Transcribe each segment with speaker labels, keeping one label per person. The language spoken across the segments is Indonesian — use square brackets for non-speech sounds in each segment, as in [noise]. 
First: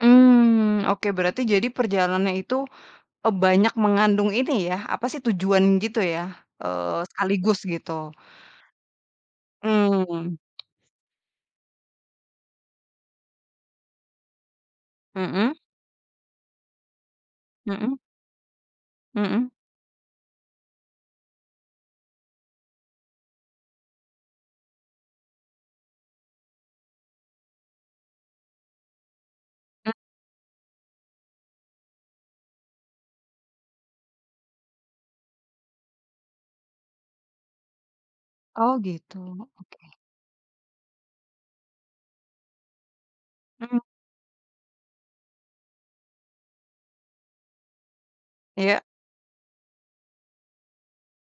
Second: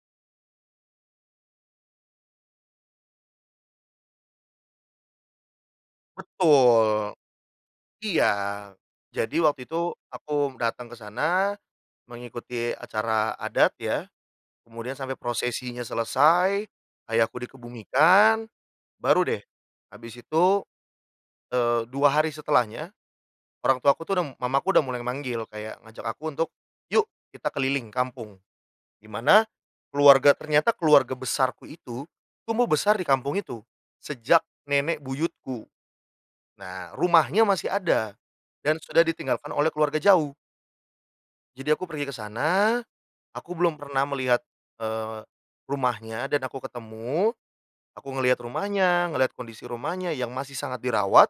Speaker 1: Mmm, oke berarti jadi perjalanan itu, eee, banyak mengandung ini ya apa sih tujuan gitu ya, eee,
Speaker 2: Betul.
Speaker 1: sekaligus gitu,
Speaker 2: Iya. Jadi waktu itu
Speaker 1: mmm.
Speaker 2: aku datang kesana, mengikuti acara adat ya. Kemudian sampai
Speaker 1: Mhm?
Speaker 2: prosesinya selesai, Ayahku
Speaker 1: Mhm.
Speaker 2: dikebumikan, baru deh,
Speaker 1: Mhm.
Speaker 2: habis itu, eee, 2 hari setelahnya, orang tuaku tuh du Mamaku udah mulai manggil kayak ngajak aku untuk, "Yuk, kita keliling kampung" dimana
Speaker 1: M
Speaker 2: keluarga ternyata keluarga besarku itu, tumbuh besar di kampung itu, sejak nenek buyutku. Nah, rumahnya masih ada,
Speaker 1: Oh
Speaker 2: dan sudah
Speaker 1: gitu
Speaker 2: ditinggalkan oleh
Speaker 1: oke.
Speaker 2: keluarga jauh jadi aku pergi ke sana, aku belum
Speaker 1: Mhm.
Speaker 2: pernah melihat, eee, rumahnya dan aku ketemu. Aku ngelihat
Speaker 1: Iya.
Speaker 2: rumahnya, ngelihat kondisi rumahnya yang masih sangat dirawat,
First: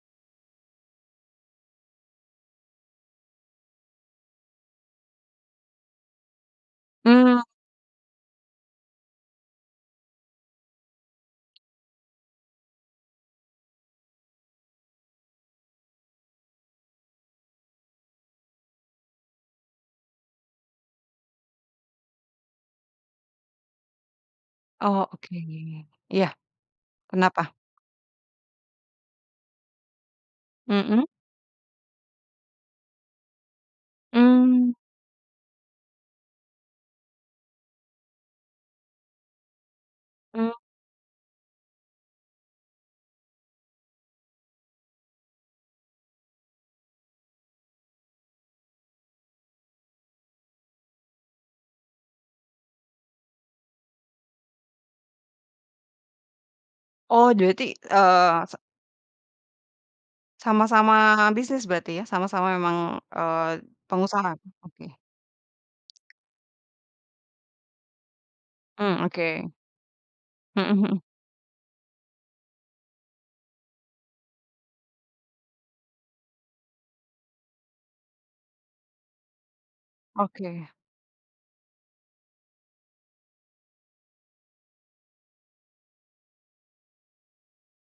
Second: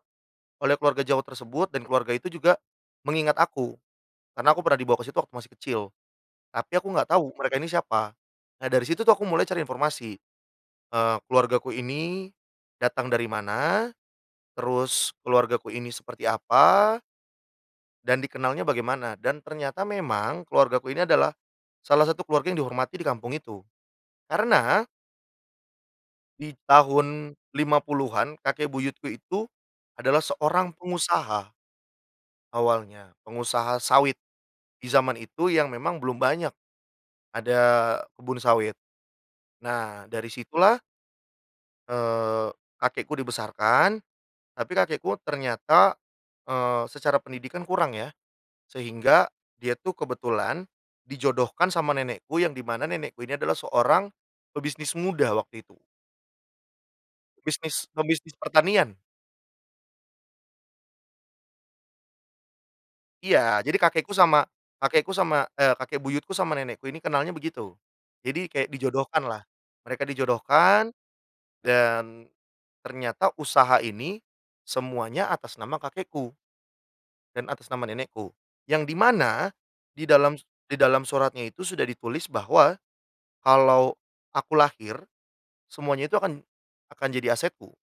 Speaker 2: oleh keluarga jauh tersebut dan keluarga itu juga mengingat aku. Karena aku pernah dibawa ke situ waktu masih kecil, tapi aku nggak tahu
Speaker 1: Mmm.
Speaker 2: mereka ini siapa. Nah dari situ tuh, aku mulai cari informasi, eee, keluargaku ini, datang dari mana. Terus keluargaku ini seperti apa dan dikenalnya bagaimana dan ternyata memang keluargaku ini adalah, salah satu keluarga yang dihormati di kampung itu. Karena
Speaker 1: Oh oke, iya,
Speaker 2: di tahun
Speaker 1: kenapa?
Speaker 2: 50-an kakek buyutku itu, adalah seorang
Speaker 1: Mhm?
Speaker 2: pengusaha awalnya pengusaha sawit,
Speaker 1: Mmm.
Speaker 2: di jaman itu yang memang belum banyak, ada kebun sawit. Nah dari
Speaker 1: Mmm.
Speaker 2: situlah eee, kakekku dibesarkan. Tapi kakekku ternyata, eee, secara pendidikan kurang ya, sehingga dia tuh kebetulan, dijodohkan sama nenekku, yang dimana nenekku ini adalah seorang pebisnis muda waktu itu.
Speaker 1: Oh berarti,
Speaker 2: Bisnis pebisnis
Speaker 1: eee, se
Speaker 2: pertanian.
Speaker 1: Sama-sama bisnis berarti ya? Sama-sama memang, eee,
Speaker 2: Iya, jadi kakekku
Speaker 1: pengusaha?
Speaker 2: sama
Speaker 1: Oke.
Speaker 2: kakekku sama, e kakek buyutku sama nenekku ini kenalnya begitu. Jadi kayak
Speaker 1: Mmm,
Speaker 2: dijodohkanlah,
Speaker 1: oke.
Speaker 2: mereka
Speaker 1: Mhm
Speaker 2: dijodohkan.
Speaker 1: mhm.
Speaker 2: Dan, ternyata usaha ini, semuanya atas nama kakekku dan atas nama nenekku. Yang dimana, di dalam
Speaker 1: Oke.
Speaker 2: di dalam suratnya itu sudah ditulis bahwa, kalau aku lahir, semuanya itu akan akan jadi asetku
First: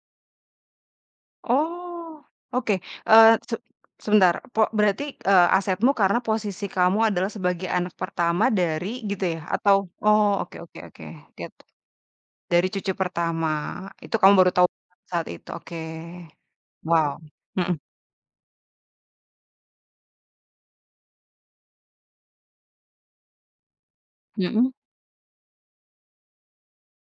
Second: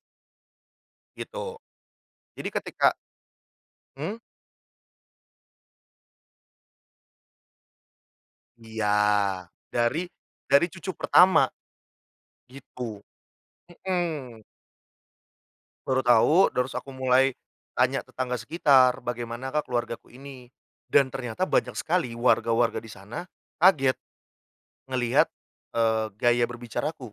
Speaker 2: gitu.
Speaker 1: Oh,
Speaker 2: Jadi
Speaker 1: oke,
Speaker 2: ketika
Speaker 1: eee, se
Speaker 2: Mmm?
Speaker 1: sebentar, pok berarti, eee, asetmu karena posisi kamu adalah sebagai anak pertama
Speaker 2: Iya,
Speaker 1: dari gitu ya? Atau
Speaker 2: dari
Speaker 1: oh oke
Speaker 2: dari
Speaker 1: oke
Speaker 2: cucu
Speaker 1: oke,
Speaker 2: pertama,
Speaker 1: gitu. Dari
Speaker 2: gitu.
Speaker 1: cucu pertama itu kamu
Speaker 2: Mhm.
Speaker 1: baru tahu [unintelligible] saat itu? Oke,
Speaker 2: Baru tahu terus aku
Speaker 1: wow,
Speaker 2: mulai,
Speaker 1: mhm.
Speaker 2: tanya tetangga sekitar "Bagaimanakah keluargaku ini?" Dan ternyata banyak sekali warga-warga disana kaget,
Speaker 1: Mhm.
Speaker 2: ngelihat, eee, gaya berbicaraku.